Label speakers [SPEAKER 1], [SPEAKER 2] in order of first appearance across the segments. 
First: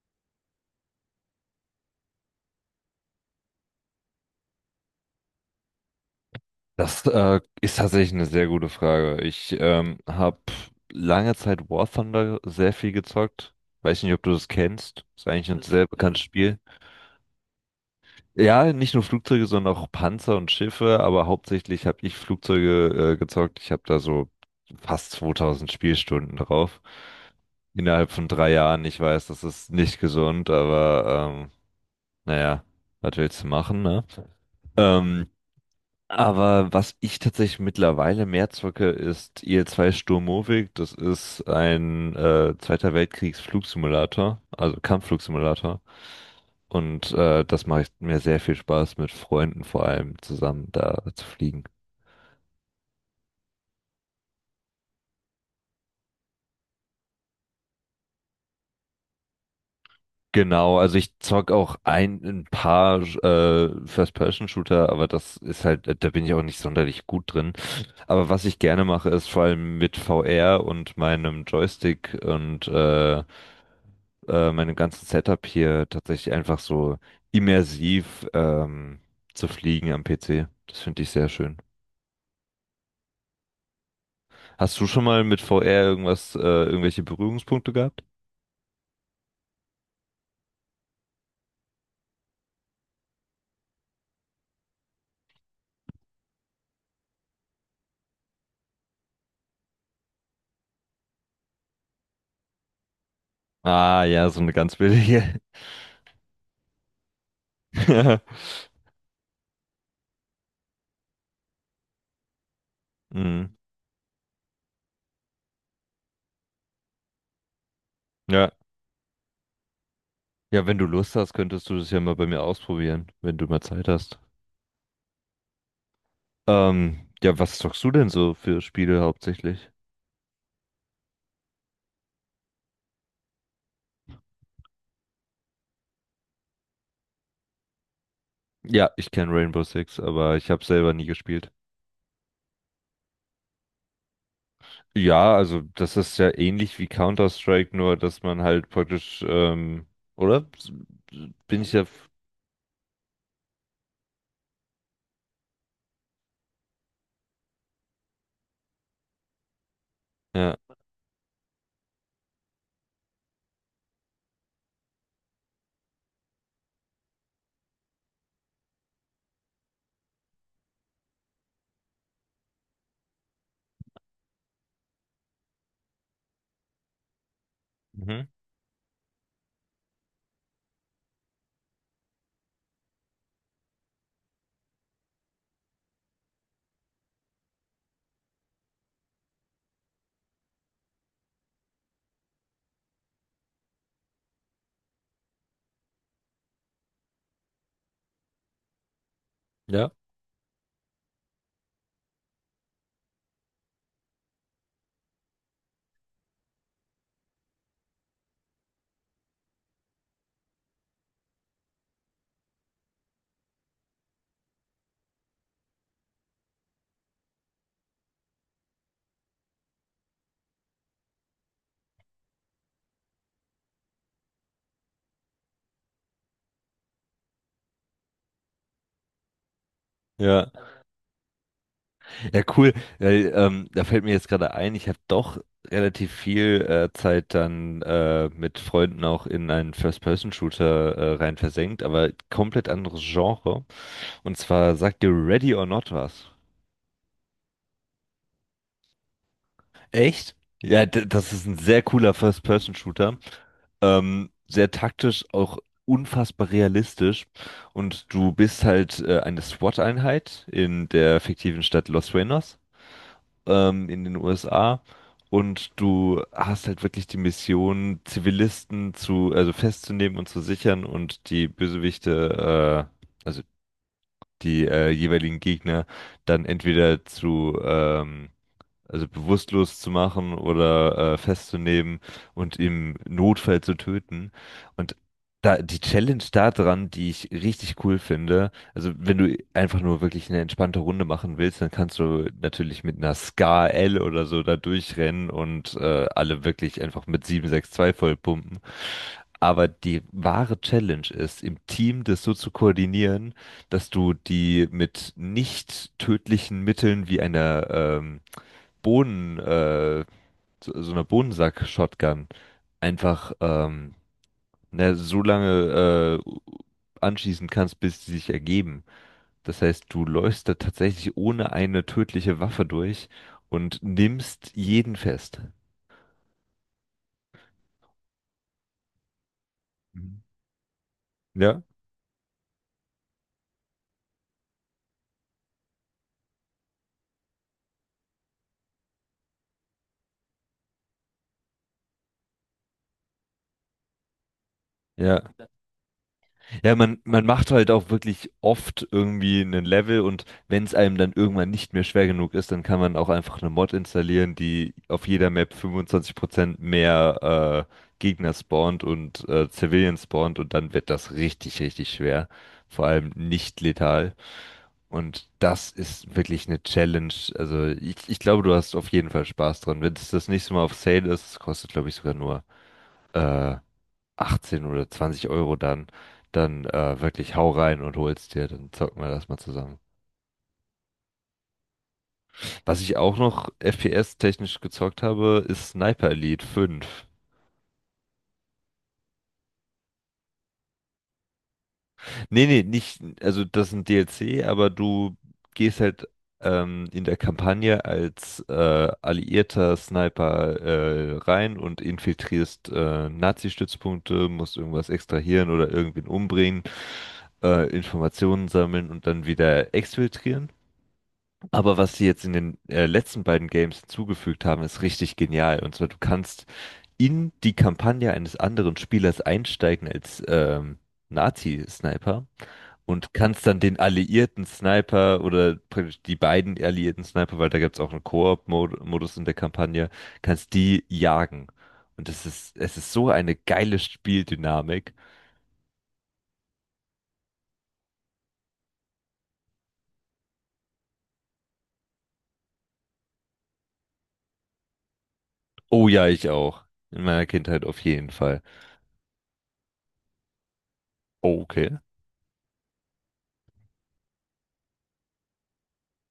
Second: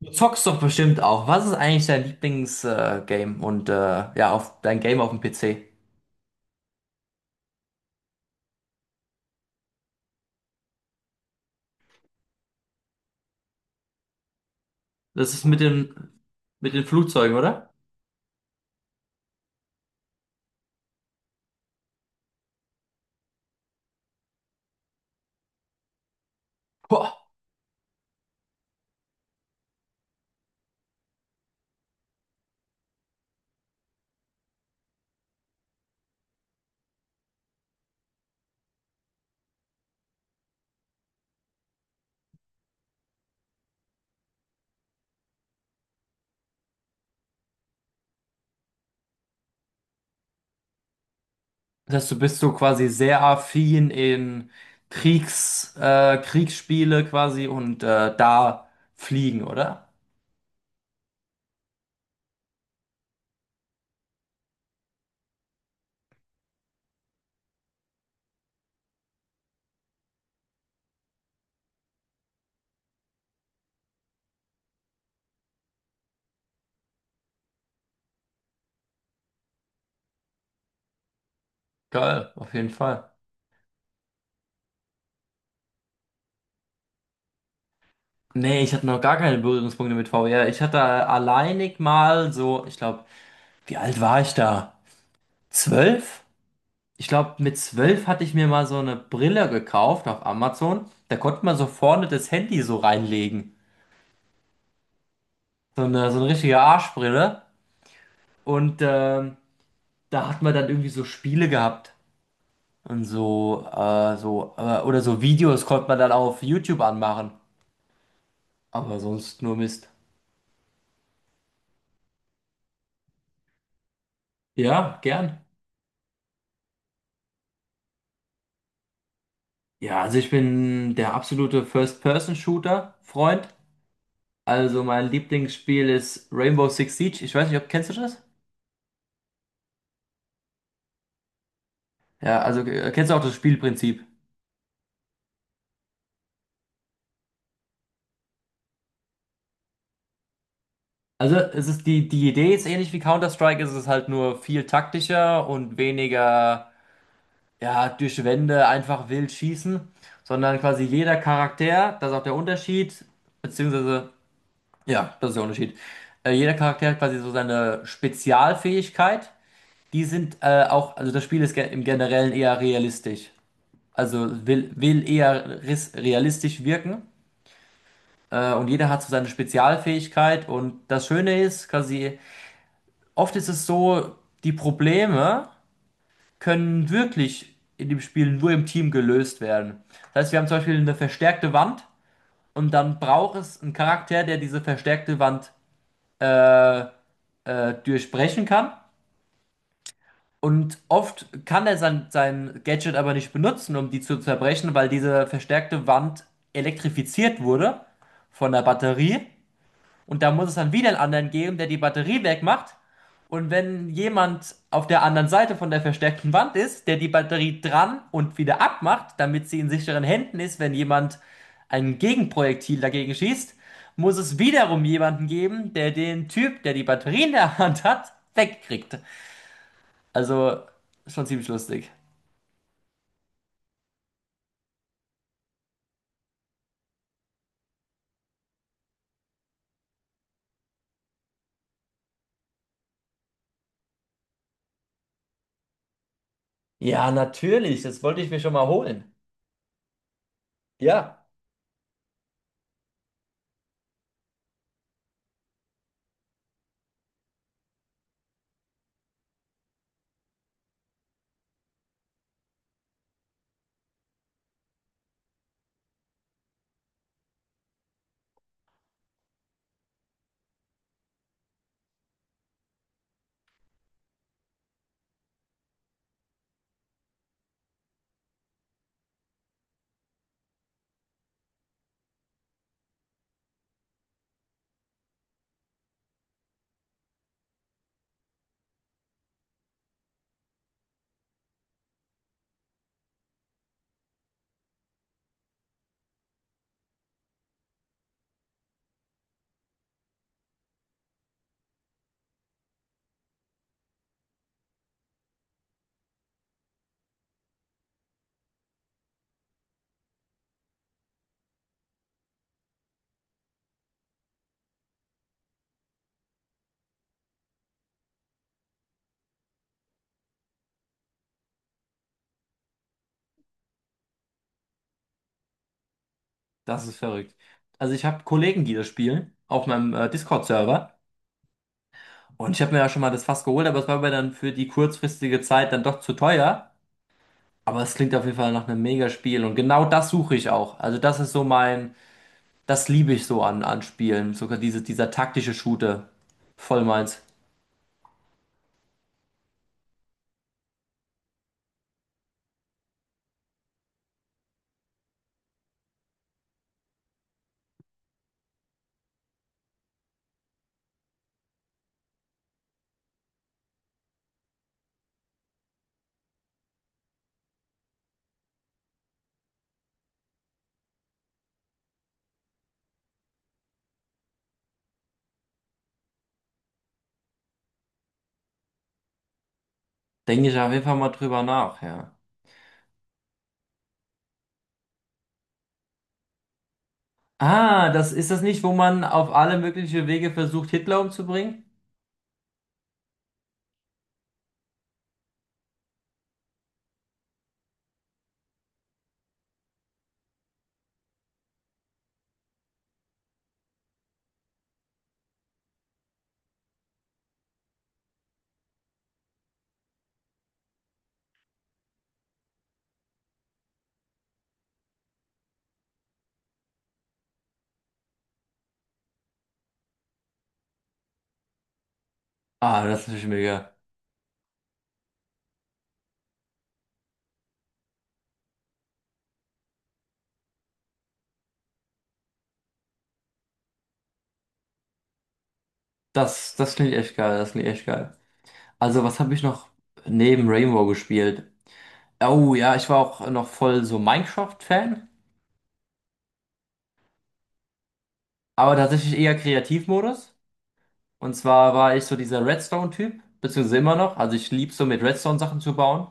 [SPEAKER 1] Du zockst doch bestimmt auch. Was ist eigentlich dein Lieblingsgame Game und ja, auf dein Game auf dem PC?
[SPEAKER 2] Das ist tatsächlich eine sehr gute Frage. Ich habe lange Zeit War Thunder sehr viel gezockt. Weiß nicht, ob du das kennst. Ist
[SPEAKER 1] Das ist
[SPEAKER 2] eigentlich
[SPEAKER 1] mit
[SPEAKER 2] ein sehr
[SPEAKER 1] den
[SPEAKER 2] bekanntes Spiel.
[SPEAKER 1] mit den Flugzeugen, oder?
[SPEAKER 2] Ja, nicht nur Flugzeuge, sondern auch Panzer und Schiffe, aber hauptsächlich habe ich Flugzeuge gezockt. Ich habe da so fast 2000 Spielstunden drauf.
[SPEAKER 1] Boah.
[SPEAKER 2] Innerhalb von 3 Jahren. Ich weiß, das ist nicht gesund, aber naja, was willst du machen, ne? Ähm, Aber was ich tatsächlich mittlerweile mehr zocke, ist IL-2 Sturmovik. Das ist ein Zweiter Weltkriegsflugsimulator, also Kampfflugsimulator. Und das macht mir sehr viel Spaß, mit Freunden vor allem zusammen da zu fliegen.
[SPEAKER 1] Das heißt, du bist so quasi sehr affin in Kriegsspiele quasi und da fliegen, oder?
[SPEAKER 2] Genau, also ich zock auch ein paar First-Person-Shooter, aber das ist halt, da bin ich auch nicht sonderlich gut drin. Aber was ich gerne mache, ist vor allem mit VR und meinem Joystick und meinem ganzen Setup hier tatsächlich einfach so immersiv zu fliegen am PC. Das finde ich sehr schön.
[SPEAKER 1] Geil, auf jeden Fall.
[SPEAKER 2] Hast du schon mal mit VR irgendwas, irgendwelche Berührungspunkte gehabt?
[SPEAKER 1] Nee, ich hatte noch gar keine Berührungspunkte mit VR. Ich hatte alleinig mal so, ich glaube, wie alt war ich da? 12? Ich glaube, mit 12 hatte ich mir mal so eine Brille gekauft auf Amazon. Da konnte man so vorne das Handy so reinlegen.
[SPEAKER 2] Ah, ja, so eine ganz billige.
[SPEAKER 1] So eine richtige Arschbrille. Und da hat man dann irgendwie so Spiele gehabt. Und
[SPEAKER 2] Mhm.
[SPEAKER 1] so, oder so Videos konnte man dann auf YouTube anmachen.
[SPEAKER 2] Ja.
[SPEAKER 1] Aber sonst nur Mist.
[SPEAKER 2] Ja, wenn du Lust hast, könntest du das ja mal bei mir ausprobieren, wenn du mal Zeit hast.
[SPEAKER 1] Ja, gern.
[SPEAKER 2] Ja, was zockst du denn so für Spiele hauptsächlich?
[SPEAKER 1] Ja, also ich bin der absolute First-Person-Shooter-Freund. Also mein Lieblingsspiel ist Rainbow Six Siege. Ich weiß nicht, ob kennst du das?
[SPEAKER 2] Ja, ich kenne Rainbow Six, aber ich habe selber nie gespielt.
[SPEAKER 1] Ja, also kennst du auch das Spielprinzip?
[SPEAKER 2] Ja, also das ist ja ähnlich wie Counter-Strike, nur dass man halt praktisch, oder?
[SPEAKER 1] Also
[SPEAKER 2] Bin
[SPEAKER 1] es
[SPEAKER 2] ich ja,
[SPEAKER 1] ist die Idee ist ähnlich wie Counter-Strike, es ist halt nur viel taktischer und weniger ja, durch Wände einfach wild schießen,
[SPEAKER 2] ja,
[SPEAKER 1] sondern quasi jeder Charakter, das ist auch der Unterschied, beziehungsweise, ja, das ist der Unterschied. Jeder Charakter hat quasi so seine Spezialfähigkeit. Die sind auch, also das Spiel ist im Generellen eher realistisch. Also will eher realistisch wirken.
[SPEAKER 2] mhm.
[SPEAKER 1] Und jeder hat so seine Spezialfähigkeit. Und das Schöne ist, quasi. Oft ist es so, die Probleme können wirklich in dem Spiel nur im Team gelöst werden. Das heißt, wir haben zum Beispiel eine verstärkte Wand und dann braucht es einen Charakter, der diese verstärkte Wand durchbrechen kann.
[SPEAKER 2] Ja,
[SPEAKER 1] Und oft kann er sein Gadget aber nicht benutzen, um die zu zerbrechen, weil diese verstärkte Wand elektrifiziert wurde von der Batterie. Und da muss es dann wieder einen anderen geben, der die Batterie wegmacht. Und wenn jemand auf der anderen Seite von der verstärkten Wand ist, der die Batterie dran und wieder abmacht, damit sie in sicheren Händen ist, wenn jemand ein Gegenprojektil dagegen schießt, muss es wiederum jemanden geben, der den Typ, der die Batterie in der Hand hat, wegkriegt.
[SPEAKER 2] ja,
[SPEAKER 1] Also schon ziemlich lustig.
[SPEAKER 2] ja, cool. Weil, da fällt mir jetzt gerade ein, ich habe doch relativ viel Zeit dann mit Freunden auch in einen First-Person-Shooter rein versenkt, aber komplett anderes Genre. Und zwar sagt dir Ready or Not was.
[SPEAKER 1] Ja, natürlich, das wollte ich mir schon mal holen.
[SPEAKER 2] Echt? Ja,
[SPEAKER 1] Ja,
[SPEAKER 2] das ist ein sehr cooler First-Person-Shooter. Sehr taktisch, auch unfassbar realistisch. Und du bist halt eine SWAT-Einheit in der fiktiven Stadt Los Sueños, in den USA. Und du hast halt wirklich die Mission, Zivilisten zu, also festzunehmen und zu sichern und die Bösewichte, also die jeweiligen Gegner dann entweder zu also bewusstlos zu machen oder festzunehmen und im Notfall zu töten. Und da, die Challenge da dran, die ich richtig cool finde, also wenn du einfach nur wirklich eine entspannte Runde machen willst, dann kannst du natürlich mit einer Scar L oder so da durchrennen und alle wirklich einfach mit 7,62 vollpumpen. Aber die wahre Challenge ist, im Team das so zu koordinieren, dass du die mit nicht tödlichen Mitteln wie einer Bohnen, äh, so, so einer Bohnensack-Shotgun einfach ne, so lange anschießen kannst, bis sie sich ergeben. Das heißt, du läufst da tatsächlich ohne eine tödliche Waffe durch und nimmst jeden fest.
[SPEAKER 1] das ist verrückt. Also ich habe Kollegen, die das spielen, auf meinem
[SPEAKER 2] Mhm.
[SPEAKER 1] Discord-Server.
[SPEAKER 2] Ja?
[SPEAKER 1] Und ich habe mir ja schon mal das Fass geholt, aber es war mir dann für die kurzfristige Zeit dann doch zu teuer. Aber es klingt auf jeden Fall nach einem Mega-Spiel. Und genau das suche ich auch. Also das ist so mein, das liebe ich so an Spielen. Sogar dieser
[SPEAKER 2] Ja.
[SPEAKER 1] taktische Shooter.
[SPEAKER 2] Ja,
[SPEAKER 1] Voll
[SPEAKER 2] man,
[SPEAKER 1] meins.
[SPEAKER 2] man macht halt auch wirklich oft irgendwie einen Level und wenn es einem dann irgendwann nicht mehr schwer genug ist, dann kann man auch einfach eine Mod installieren, die auf jeder Map 25% mehr Gegner spawnt und Civilians spawnt und dann wird das richtig, richtig schwer. Vor allem nicht letal. Und das ist wirklich eine Challenge. Also ich glaube, du hast auf jeden Fall Spaß dran. Wenn es das nächste Mal auf Sale ist, kostet, glaube ich, sogar nur äh, 18 oder 20 Euro, dann wirklich hau rein und hol's dir, dann zocken wir das mal zusammen.
[SPEAKER 1] Denke ich auf jeden Fall mal drüber nach, ja.
[SPEAKER 2] Was ich auch noch FPS-technisch gezockt habe, ist Sniper Elite 5.
[SPEAKER 1] Ah, das ist das nicht, wo man auf alle möglichen Wege versucht, Hitler umzubringen?
[SPEAKER 2] Nee, nee, nicht, also das ist ein DLC, aber du gehst halt in der Kampagne als alliierter Sniper rein und infiltrierst Nazi-Stützpunkte, musst irgendwas extrahieren oder irgendwen umbringen, Informationen sammeln und dann wieder exfiltrieren. Aber was sie jetzt in den letzten beiden Games hinzugefügt haben, ist richtig genial. Und zwar, du kannst in die Kampagne eines anderen Spielers einsteigen als Nazi-Sniper
[SPEAKER 1] Ah, das ist
[SPEAKER 2] und
[SPEAKER 1] natürlich
[SPEAKER 2] kannst dann
[SPEAKER 1] mega.
[SPEAKER 2] den alliierten Sniper oder praktisch die beiden alliierten Sniper, weil da gibt's auch einen Koop-Modus in der Kampagne, kannst die jagen. Und es ist so eine geile Spieldynamik.
[SPEAKER 1] Das klingt echt geil, das klingt echt geil. Also, was habe ich noch neben Rainbow gespielt? Oh ja, ich war auch noch voll so Minecraft-Fan,
[SPEAKER 2] Oh ja, ich auch. In meiner Kindheit auf jeden Fall.
[SPEAKER 1] aber tatsächlich eher Kreativmodus. Und
[SPEAKER 2] Oh, okay.
[SPEAKER 1] zwar war ich so dieser Redstone-Typ, beziehungsweise immer noch. Also ich lieb so mit Redstone Sachen zu bauen.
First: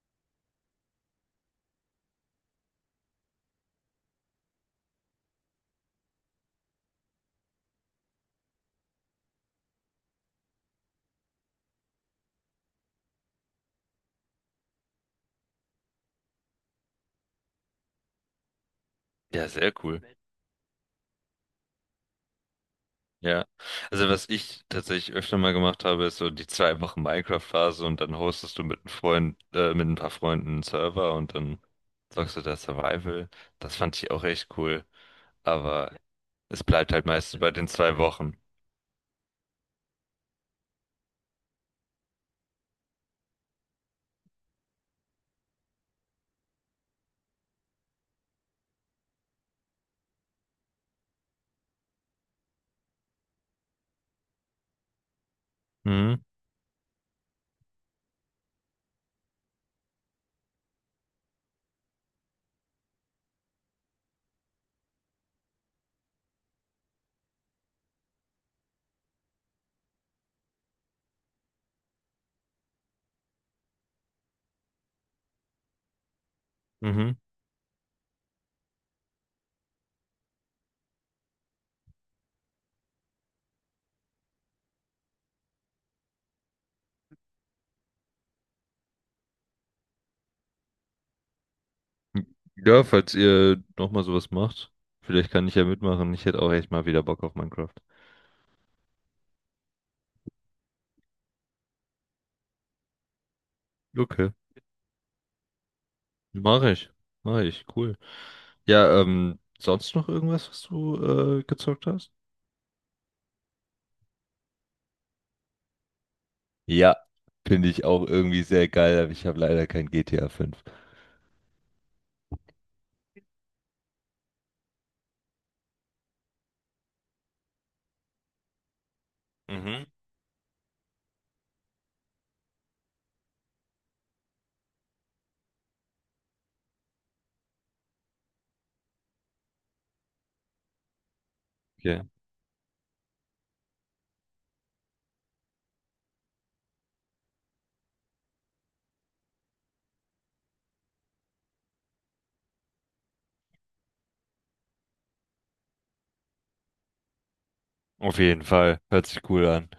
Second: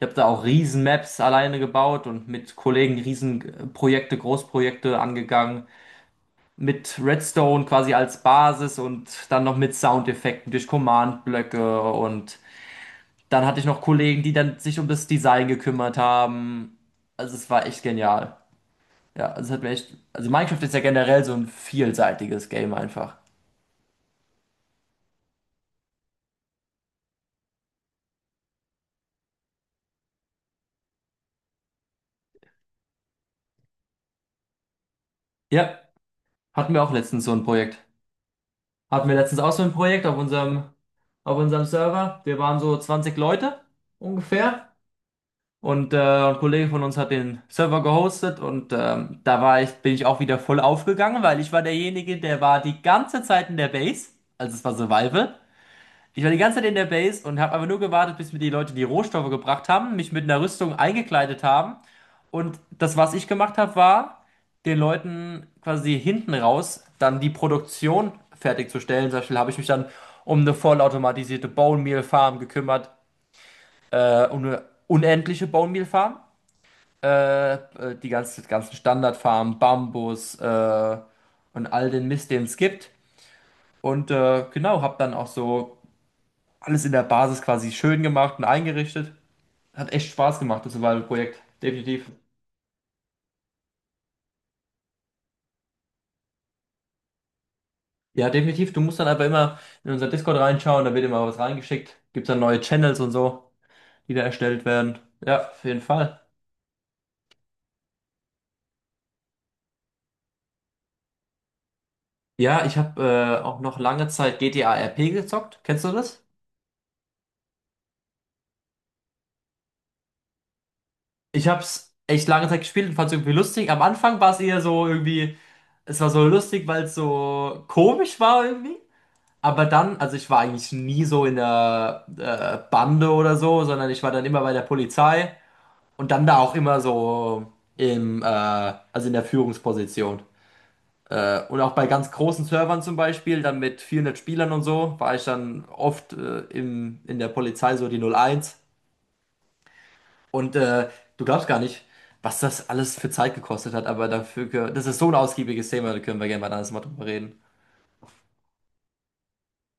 [SPEAKER 1] Ich habe da auch riesen Maps alleine gebaut und mit Kollegen riesen Großprojekte angegangen. Mit Redstone quasi als Basis und dann noch mit Soundeffekten durch Command-Blöcke. Und dann hatte ich noch Kollegen, die dann sich um das Design gekümmert haben. Also es war echt genial. Ja, also
[SPEAKER 2] Ja,
[SPEAKER 1] es hat mir
[SPEAKER 2] sehr
[SPEAKER 1] echt.
[SPEAKER 2] cool.
[SPEAKER 1] Also Minecraft ist ja generell so ein vielseitiges Game einfach.
[SPEAKER 2] Ja, also was ich tatsächlich öfter mal gemacht habe, ist so die 2 Wochen Minecraft-Phase und dann hostest du mit einem Freund, mit ein paar Freunden einen Server und dann zockst du da Survival. Das fand ich auch echt cool,
[SPEAKER 1] Ja,
[SPEAKER 2] aber es
[SPEAKER 1] hatten wir auch
[SPEAKER 2] bleibt halt
[SPEAKER 1] letztens so
[SPEAKER 2] meistens
[SPEAKER 1] ein
[SPEAKER 2] bei den
[SPEAKER 1] Projekt.
[SPEAKER 2] 2 Wochen.
[SPEAKER 1] Hatten wir letztens auch so ein Projekt auf unserem Server. Wir waren so 20 Leute ungefähr. Und ein Kollege von uns hat den Server gehostet und da bin ich auch wieder voll aufgegangen, weil ich war derjenige, der war die ganze Zeit in der Base. Also es war Survival.
[SPEAKER 2] Mhm,
[SPEAKER 1] Ich war die ganze Zeit in der Base und habe einfach nur gewartet, bis mir die Leute die Rohstoffe gebracht haben, mich mit einer Rüstung eingekleidet haben. Und das, was ich gemacht habe, war, den Leuten quasi hinten raus dann die Produktion fertigzustellen. Zum Beispiel habe ich mich dann um eine vollautomatisierte Bone Meal Farm gekümmert, um eine unendliche Bone Meal Farm.
[SPEAKER 2] mhm.
[SPEAKER 1] Die ganzen Standardfarmen, Bambus und all den Mist, den es gibt. Und genau, habe dann auch so alles in der Basis quasi schön gemacht und eingerichtet. Hat echt Spaß gemacht, das war ein Projekt, definitiv.
[SPEAKER 2] Ja, falls ihr nochmal sowas macht, vielleicht kann ich ja mitmachen. Ich hätte auch echt mal wieder Bock auf Minecraft.
[SPEAKER 1] Ja, definitiv. Du musst dann aber immer in unser Discord reinschauen, da wird immer was reingeschickt. Gibt dann neue Channels und so, die da
[SPEAKER 2] Okay,
[SPEAKER 1] erstellt werden. Ja, auf jeden Fall.
[SPEAKER 2] mach ich, mach ich, cool. Ja, sonst noch irgendwas, was du gezockt hast?
[SPEAKER 1] Ja, ich habe auch noch lange Zeit GTA RP gezockt. Kennst du das?
[SPEAKER 2] Ja, finde ich auch irgendwie sehr geil, aber ich habe leider kein GTA 5.
[SPEAKER 1] Ich hab's echt lange Zeit gespielt und fand's irgendwie lustig. Am Anfang war es eher so irgendwie, es war so lustig, weil es so komisch war irgendwie. Aber
[SPEAKER 2] Mhm.
[SPEAKER 1] dann, also ich war eigentlich nie so in der Bande oder so, sondern ich war dann immer bei der Polizei. Und dann da auch immer so also in der Führungsposition. Und auch bei
[SPEAKER 2] Okay.
[SPEAKER 1] ganz großen Servern zum Beispiel, dann mit 400 Spielern und so, war ich dann oft in der Polizei so die 01. Und du glaubst gar nicht, was das alles für Zeit gekostet hat, aber dafür, das ist so ein ausgiebiges Thema, da können wir gerne mal ein anderes Mal drüber reden.
[SPEAKER 2] Auf jeden Fall. Hört sich cool an.